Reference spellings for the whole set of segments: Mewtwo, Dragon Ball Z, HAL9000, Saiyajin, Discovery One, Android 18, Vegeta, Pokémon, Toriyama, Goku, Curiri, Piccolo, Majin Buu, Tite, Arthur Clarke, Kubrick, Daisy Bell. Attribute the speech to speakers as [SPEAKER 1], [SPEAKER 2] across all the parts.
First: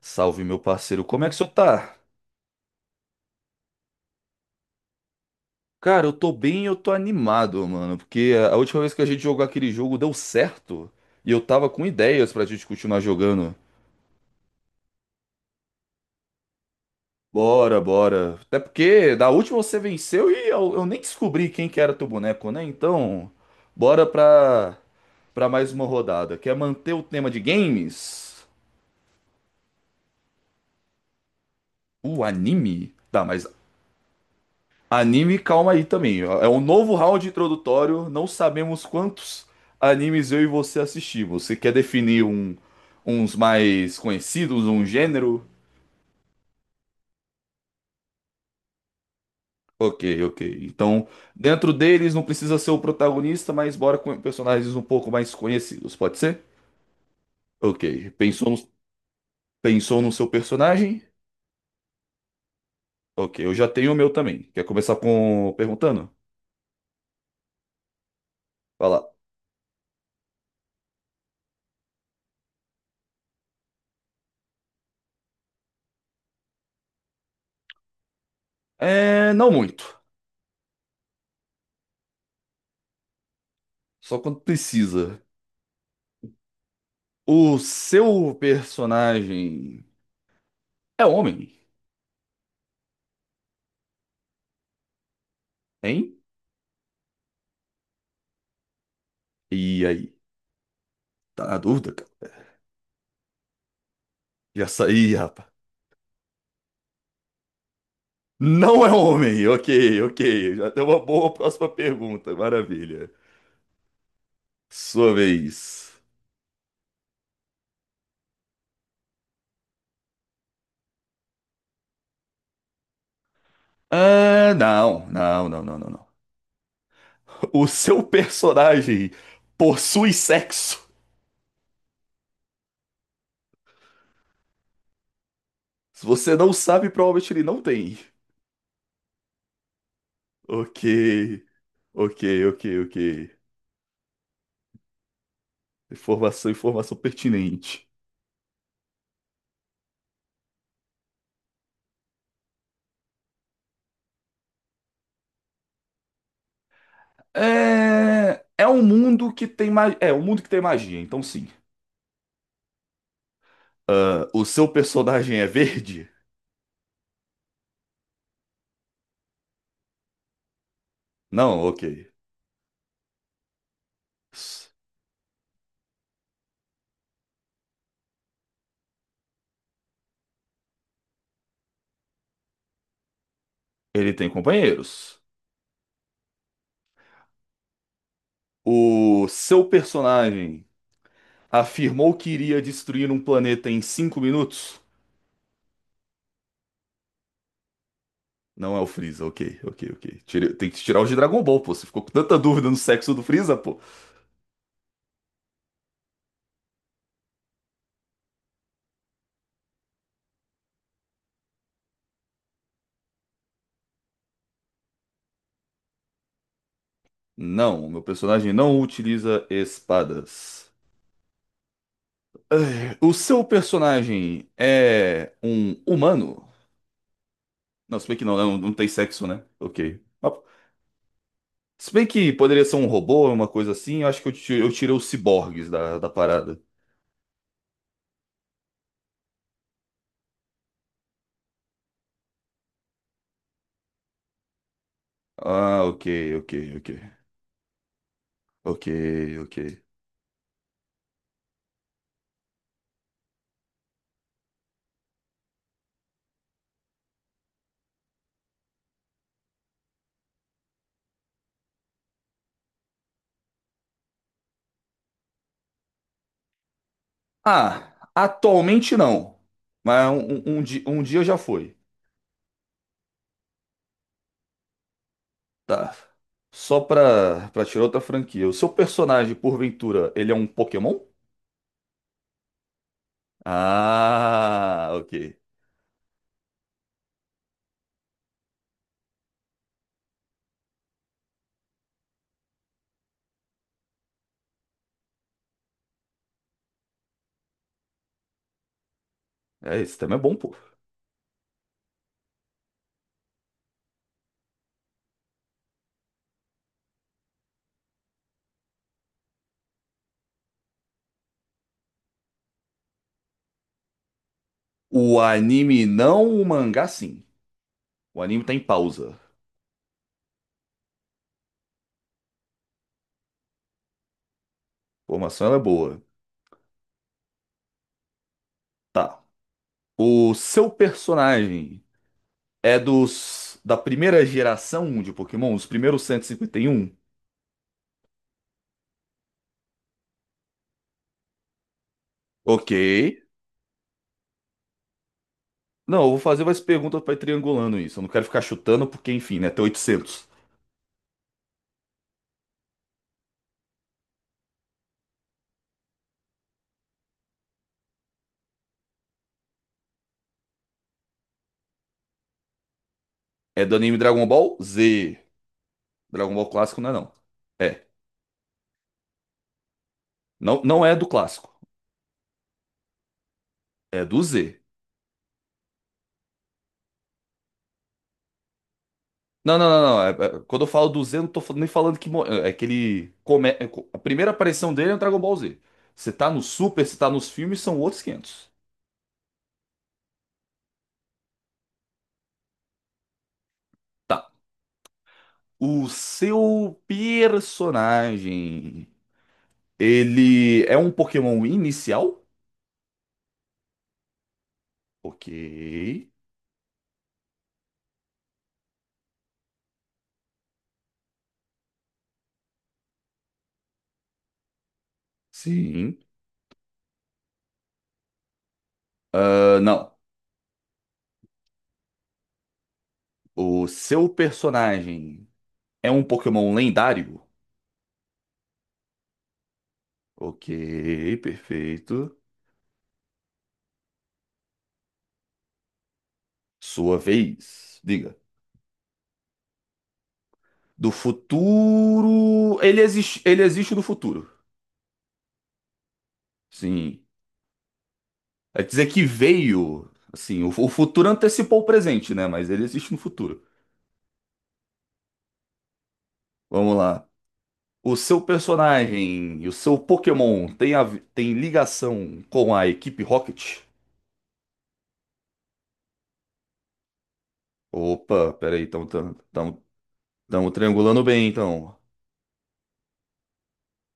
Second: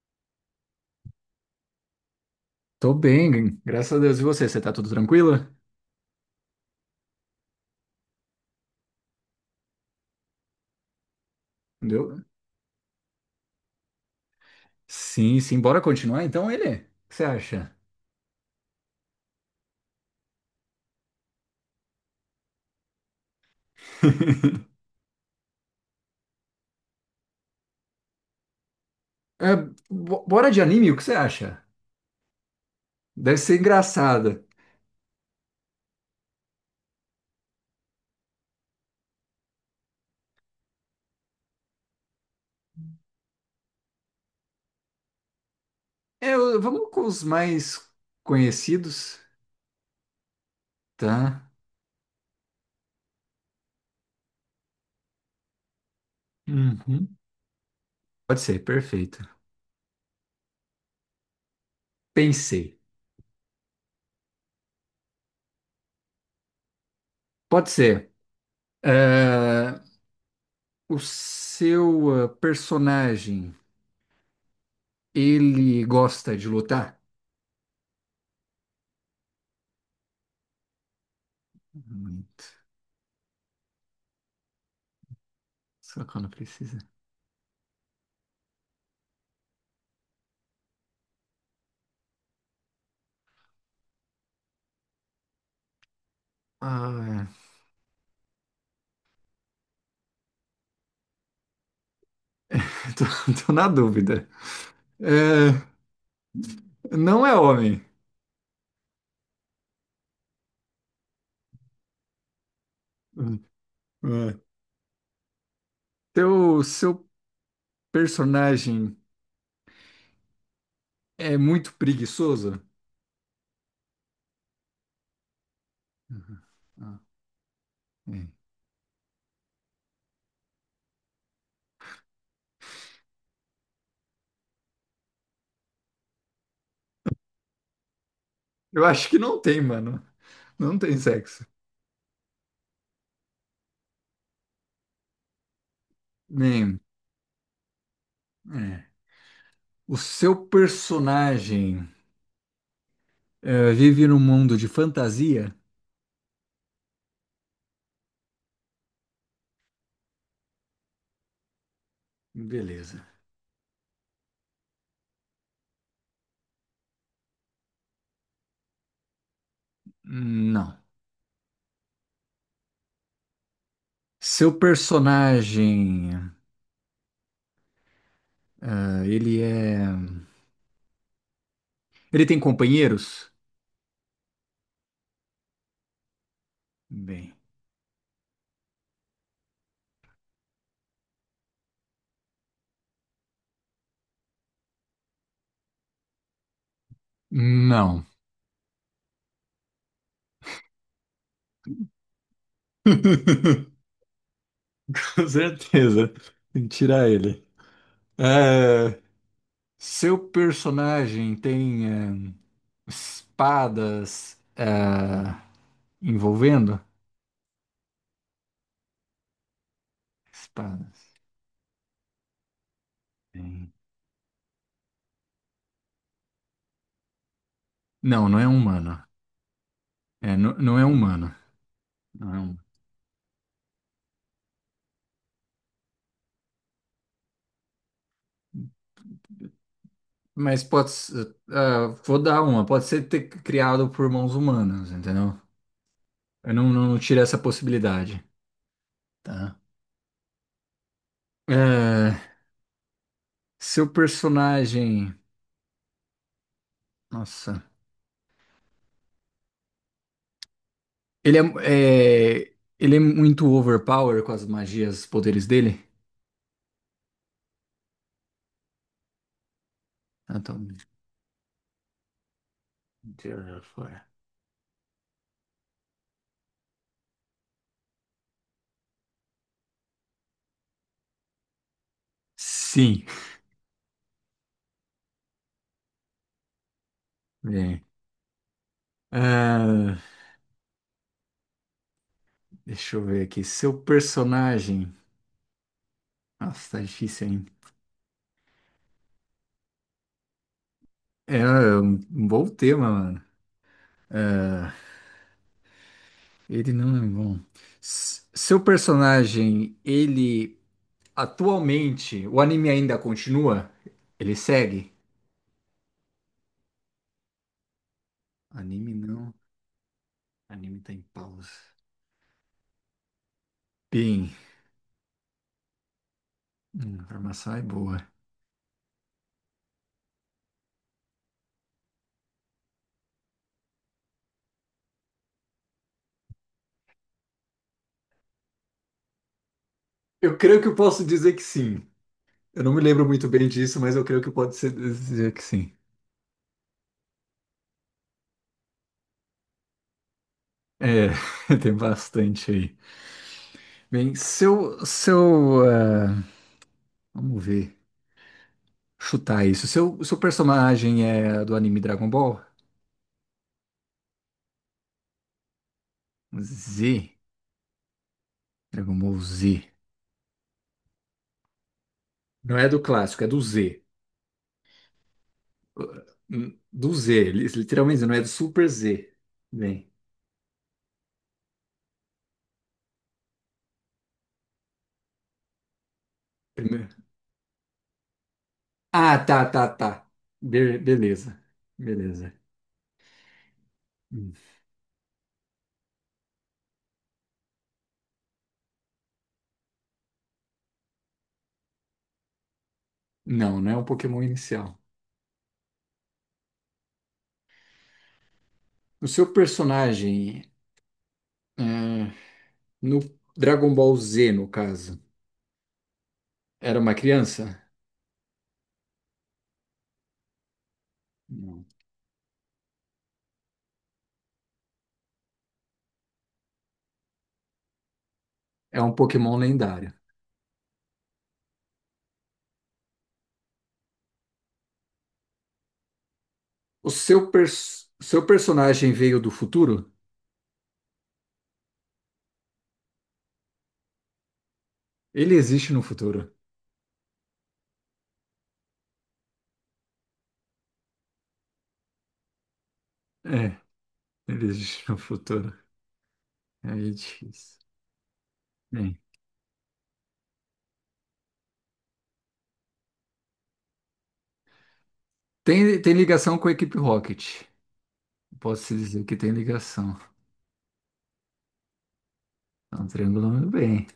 [SPEAKER 1] Salve, meu parceiro. Como é que o senhor tá?
[SPEAKER 2] Tô bem, graças a Deus. E você? Você tá tudo tranquilo?
[SPEAKER 1] Cara, eu tô bem, e eu tô animado, mano, porque a última vez que a gente jogou aquele jogo deu certo e eu tava com
[SPEAKER 2] Deu?
[SPEAKER 1] ideias pra gente continuar jogando.
[SPEAKER 2] Sim, sim. Bora continuar então, ele? O que você acha?
[SPEAKER 1] Bora, bora. Até porque da última você venceu e eu nem descobri quem que era teu boneco, né? Então, bora pra, pra mais uma rodada. Quer manter o tema de games?
[SPEAKER 2] É, bora de anime, o que você acha?
[SPEAKER 1] O anime? Tá,
[SPEAKER 2] Deve
[SPEAKER 1] mas.
[SPEAKER 2] ser engraçado.
[SPEAKER 1] Anime, calma aí também. É um novo round introdutório. Não sabemos quantos animes eu e você assistimos. Você quer definir um, uns mais conhecidos, um gênero?
[SPEAKER 2] Vamos com os mais conhecidos,
[SPEAKER 1] Ok, ok. Então,
[SPEAKER 2] tá?
[SPEAKER 1] dentro deles não precisa ser o protagonista, mas bora com personagens um pouco mais conhecidos, pode ser?
[SPEAKER 2] Uhum.
[SPEAKER 1] Ok.
[SPEAKER 2] Pode
[SPEAKER 1] Pensou no,
[SPEAKER 2] ser, perfeito.
[SPEAKER 1] pensou no seu personagem?
[SPEAKER 2] Pensei.
[SPEAKER 1] Ok, eu já tenho o meu também. Quer começar com perguntando?
[SPEAKER 2] Pode ser.
[SPEAKER 1] Vai lá.
[SPEAKER 2] É, o seu personagem, ele gosta de lutar?
[SPEAKER 1] É, não muito.
[SPEAKER 2] Muito.
[SPEAKER 1] Só quando precisa.
[SPEAKER 2] Só quando precisa.
[SPEAKER 1] O seu personagem é homem, hein?
[SPEAKER 2] Ah,
[SPEAKER 1] E aí? Tá na dúvida, cara?
[SPEAKER 2] tô, tô na dúvida.
[SPEAKER 1] Já saí, rapaz.
[SPEAKER 2] É, não é homem.
[SPEAKER 1] Não é homem. Ok, ok. Já deu uma boa próxima pergunta. Maravilha.
[SPEAKER 2] É.
[SPEAKER 1] Sua vez.
[SPEAKER 2] Seu personagem é muito preguiçoso?
[SPEAKER 1] Ah, não, não, não, não, não, não.
[SPEAKER 2] Ah,
[SPEAKER 1] O seu
[SPEAKER 2] é.
[SPEAKER 1] personagem possui sexo? Se você não sabe, provavelmente ele não tem.
[SPEAKER 2] Eu acho que não tem, mano. Não
[SPEAKER 1] Ok,
[SPEAKER 2] tem sexo.
[SPEAKER 1] ok, ok, ok. Informação,
[SPEAKER 2] Nem.
[SPEAKER 1] informação pertinente.
[SPEAKER 2] É. O seu personagem vive num mundo de fantasia?
[SPEAKER 1] É um mundo que tem magia. É um mundo que tem magia, então sim.
[SPEAKER 2] Beleza.
[SPEAKER 1] Ah, o seu personagem é verde?
[SPEAKER 2] Não.
[SPEAKER 1] Não, ok.
[SPEAKER 2] Seu personagem, ah, ele é. Ele tem companheiros?
[SPEAKER 1] Ele tem companheiros.
[SPEAKER 2] Bem.
[SPEAKER 1] O seu personagem afirmou que iria destruir um planeta em 5 minutos?
[SPEAKER 2] Não.
[SPEAKER 1] Não é o Freeza, ok, ok, ok. Tem que tirar os de Dragon Ball, pô. Você ficou com tanta dúvida no sexo do Freeza, pô.
[SPEAKER 2] Com certeza. Tem que tirar ele. É, seu personagem tem espadas envolvendo?
[SPEAKER 1] Não, meu personagem não utiliza espadas.
[SPEAKER 2] Espadas.
[SPEAKER 1] Ah, o seu
[SPEAKER 2] Tem.
[SPEAKER 1] personagem é um humano? Não, se bem que
[SPEAKER 2] Não,
[SPEAKER 1] não,
[SPEAKER 2] não
[SPEAKER 1] né?
[SPEAKER 2] é
[SPEAKER 1] Não, não tem
[SPEAKER 2] humano.
[SPEAKER 1] sexo, né? Ok. Mas
[SPEAKER 2] É, não, não é humano.
[SPEAKER 1] se bem que
[SPEAKER 2] Não é humano.
[SPEAKER 1] poderia ser um robô, uma coisa assim, eu acho que eu tirei os ciborgues da parada.
[SPEAKER 2] Mas pode ser. Ah, vou dar uma. Pode ser ter criado por mãos humanas, entendeu?
[SPEAKER 1] Ah, ok, ok,
[SPEAKER 2] Eu
[SPEAKER 1] ok.
[SPEAKER 2] não tirei essa possibilidade.
[SPEAKER 1] Ok, ok.
[SPEAKER 2] Tá. É, seu personagem. Nossa. Ele é, ele é muito overpower com as magias, os poderes dele?
[SPEAKER 1] Ah, atualmente não. Mas
[SPEAKER 2] Ah,
[SPEAKER 1] um,
[SPEAKER 2] tá.
[SPEAKER 1] um, um di- um dia já foi.
[SPEAKER 2] Deus já foi.
[SPEAKER 1] Tá. Só pra tirar outra franquia. O seu personagem, porventura, ele é um Pokémon?
[SPEAKER 2] Sim.
[SPEAKER 1] Ah, ok.
[SPEAKER 2] Bem. Ah, deixa eu ver aqui. Seu personagem. Nossa, tá difícil, hein?
[SPEAKER 1] É, esse tema é bom, pô.
[SPEAKER 2] É um um bom tema, mano. Ah, ele não é bom. Seu personagem, ele atualmente, o anime ainda continua? Ele segue?
[SPEAKER 1] O anime não, o mangá sim. O anime tá em
[SPEAKER 2] Anime
[SPEAKER 1] pausa. A
[SPEAKER 2] não. Anime tá em pausa. Bem,
[SPEAKER 1] informação ela é boa.
[SPEAKER 2] a informação é boa.
[SPEAKER 1] Tá. O seu personagem. É dos da primeira geração de Pokémon, os primeiros cento e cinquenta e um.
[SPEAKER 2] Eu creio que eu posso dizer que sim. Eu
[SPEAKER 1] Ok.
[SPEAKER 2] não me lembro muito bem disso, mas eu creio que pode ser dizer que sim.
[SPEAKER 1] Não, eu vou fazer umas perguntas pra ir triangulando isso. Eu não quero ficar chutando, porque, enfim, né? Tem 800.
[SPEAKER 2] É, tem bastante aí. Bem, ah, vamos ver, chutar isso. Seu personagem é do anime Dragon Ball?
[SPEAKER 1] É do anime Dragon Ball Z. Dragon Ball clássico não é,
[SPEAKER 2] Z,
[SPEAKER 1] não. É.
[SPEAKER 2] Dragon Ball Z.
[SPEAKER 1] Não, não é do clássico.
[SPEAKER 2] Não é do clássico, é do Z.
[SPEAKER 1] É do Z.
[SPEAKER 2] Do Z, literalmente, não é do Super Z.
[SPEAKER 1] Não, não, não,
[SPEAKER 2] Bem,
[SPEAKER 1] não. Quando eu falo do Z, eu não tô nem falando que. É que ele. A primeira aparição dele é no Dragon Ball Z. Você tá no Super, você
[SPEAKER 2] primeiro.
[SPEAKER 1] tá nos filmes, são outros 500.
[SPEAKER 2] Ah, tá. Beleza, beleza.
[SPEAKER 1] Tá.
[SPEAKER 2] Hum.
[SPEAKER 1] O seu personagem. Ele é um Pokémon inicial?
[SPEAKER 2] Não, não é um Pokémon inicial.
[SPEAKER 1] Ok.
[SPEAKER 2] O seu personagem, ah, no Dragon Ball Z, no caso,
[SPEAKER 1] Sim.
[SPEAKER 2] era uma criança?
[SPEAKER 1] Ah, não.
[SPEAKER 2] Não.
[SPEAKER 1] O seu personagem é um Pokémon lendário?
[SPEAKER 2] É um Pokémon lendário.
[SPEAKER 1] Ok, perfeito.
[SPEAKER 2] O
[SPEAKER 1] Sua vez. Diga.
[SPEAKER 2] seu personagem veio do futuro?
[SPEAKER 1] Do futuro. Ele existe do futuro.
[SPEAKER 2] Ele existe no futuro.
[SPEAKER 1] Sim. É dizer que veio. Assim, o futuro antecipou o presente, né? Mas ele existe no futuro.
[SPEAKER 2] É, ele existe no futuro.
[SPEAKER 1] Vamos
[SPEAKER 2] Aí é
[SPEAKER 1] lá.
[SPEAKER 2] difícil.
[SPEAKER 1] O seu
[SPEAKER 2] Bem,
[SPEAKER 1] personagem e o seu Pokémon tem ligação com a equipe Rocket?
[SPEAKER 2] tem, tem ligação com a equipe Rocket.
[SPEAKER 1] Opa, peraí,
[SPEAKER 2] Posso
[SPEAKER 1] então
[SPEAKER 2] dizer que tem
[SPEAKER 1] estamos
[SPEAKER 2] ligação.
[SPEAKER 1] triangulando bem, então.
[SPEAKER 2] Estão triangulando bem.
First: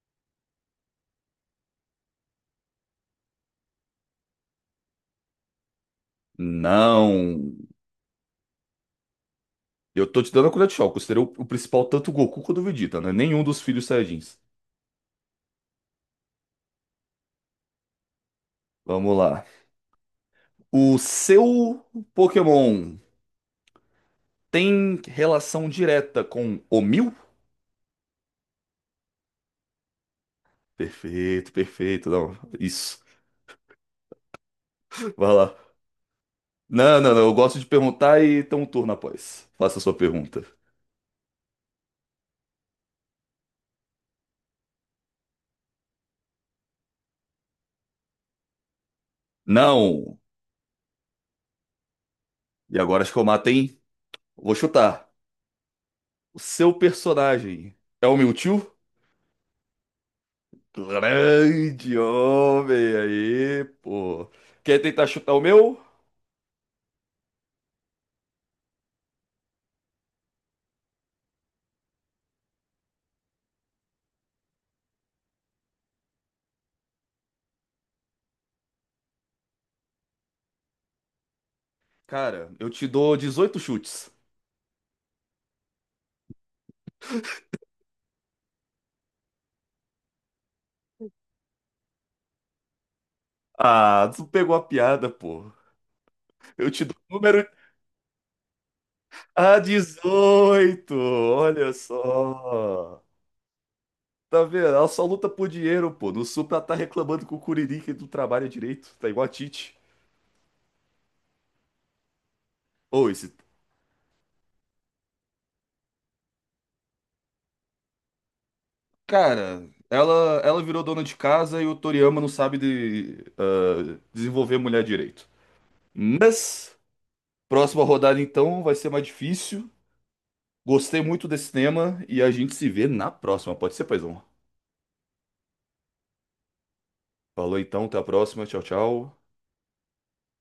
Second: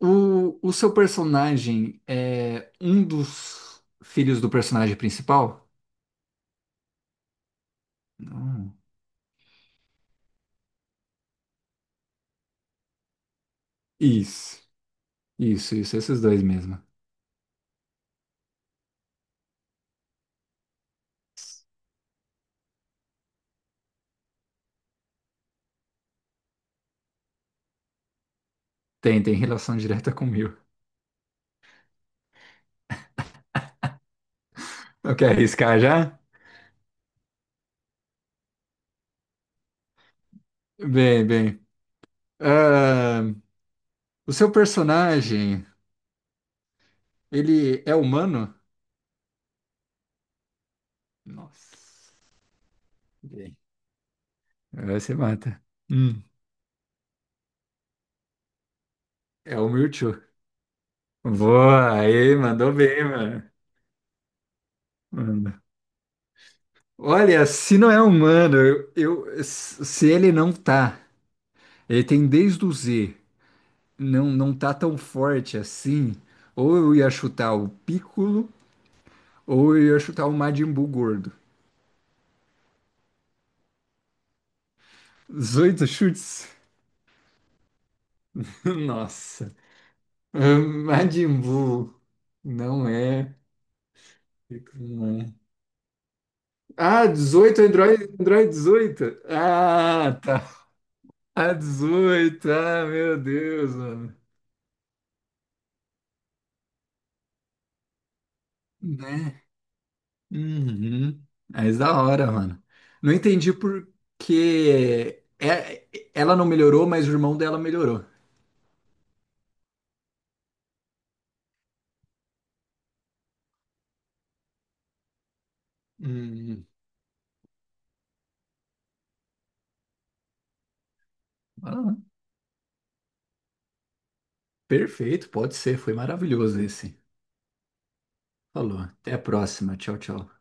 [SPEAKER 2] O seu personagem é um dos filhos do personagem principal?
[SPEAKER 1] Não.
[SPEAKER 2] Não.
[SPEAKER 1] Eu tô te dando a colher de chá. Eu considero o principal tanto o Goku quanto o Vegeta, né? Nenhum dos filhos Saiyajins.
[SPEAKER 2] Isso, isso, esses dois mesmo.
[SPEAKER 1] Vamos lá. O seu Pokémon tem relação direta com o Mil?
[SPEAKER 2] Tem, tem relação direta com o meu.
[SPEAKER 1] Perfeito, perfeito. Não, isso.
[SPEAKER 2] Não quer
[SPEAKER 1] Vai lá.
[SPEAKER 2] arriscar já?
[SPEAKER 1] Não, não, não. Eu gosto de perguntar e tem um turno após. Faça a sua pergunta.
[SPEAKER 2] Bem. Ah, o seu personagem, ele é humano?
[SPEAKER 1] Não.
[SPEAKER 2] Nossa.
[SPEAKER 1] E agora acho que eu mato,
[SPEAKER 2] Bem,
[SPEAKER 1] hein? Vou
[SPEAKER 2] agora
[SPEAKER 1] chutar.
[SPEAKER 2] você mata. Hum.
[SPEAKER 1] O seu personagem é o Mewtwo?
[SPEAKER 2] É o Mewtwo.
[SPEAKER 1] Grande
[SPEAKER 2] Boa, aí, mandou
[SPEAKER 1] homem
[SPEAKER 2] bem, mano.
[SPEAKER 1] aí, pô. Quer tentar chutar o
[SPEAKER 2] Mano.
[SPEAKER 1] meu?
[SPEAKER 2] Olha, se não é humano, eu, se ele não tá, ele tem desde o Z, não, não tá tão forte assim, ou eu ia chutar o Piccolo, ou eu ia chutar o Majin Buu gordo.
[SPEAKER 1] Cara, eu te dou 18 chutes.
[SPEAKER 2] 18 chutes? Nossa. Majin Buu. Não é.
[SPEAKER 1] Ah, tu pegou a
[SPEAKER 2] Não
[SPEAKER 1] piada,
[SPEAKER 2] é.
[SPEAKER 1] pô. Eu te dou
[SPEAKER 2] Ah,
[SPEAKER 1] o número.
[SPEAKER 2] 18, Android dezoito,
[SPEAKER 1] Ah,
[SPEAKER 2] Ah, tá.
[SPEAKER 1] 18!
[SPEAKER 2] Ah,
[SPEAKER 1] Olha
[SPEAKER 2] 18. Ah,
[SPEAKER 1] só.
[SPEAKER 2] meu Deus, mano.
[SPEAKER 1] Tá vendo? Ela só luta por dinheiro, pô. No Supra ela tá reclamando com o Curiri que não trabalha direito. Tá igual a
[SPEAKER 2] Né?
[SPEAKER 1] Tite.
[SPEAKER 2] Uhum. Mas da hora, mano.
[SPEAKER 1] Ou
[SPEAKER 2] Não
[SPEAKER 1] esse.
[SPEAKER 2] entendi que é- ela não melhorou, mas o irmão dela melhorou.
[SPEAKER 1] Cara, ela virou dona de casa e o Toriyama não sabe de, desenvolver mulher direito.
[SPEAKER 2] Hum.
[SPEAKER 1] Mas. Próxima rodada, então, vai ser mais difícil. Gostei muito desse
[SPEAKER 2] Ah,
[SPEAKER 1] tema e a gente se vê na próxima. Pode ser, paizão?
[SPEAKER 2] perfeito, pode ser. Foi maravilhoso esse.
[SPEAKER 1] Falou então, até a próxima. Tchau,
[SPEAKER 2] Falou. Até a
[SPEAKER 1] tchau.
[SPEAKER 2] próxima. Tchau, tchau.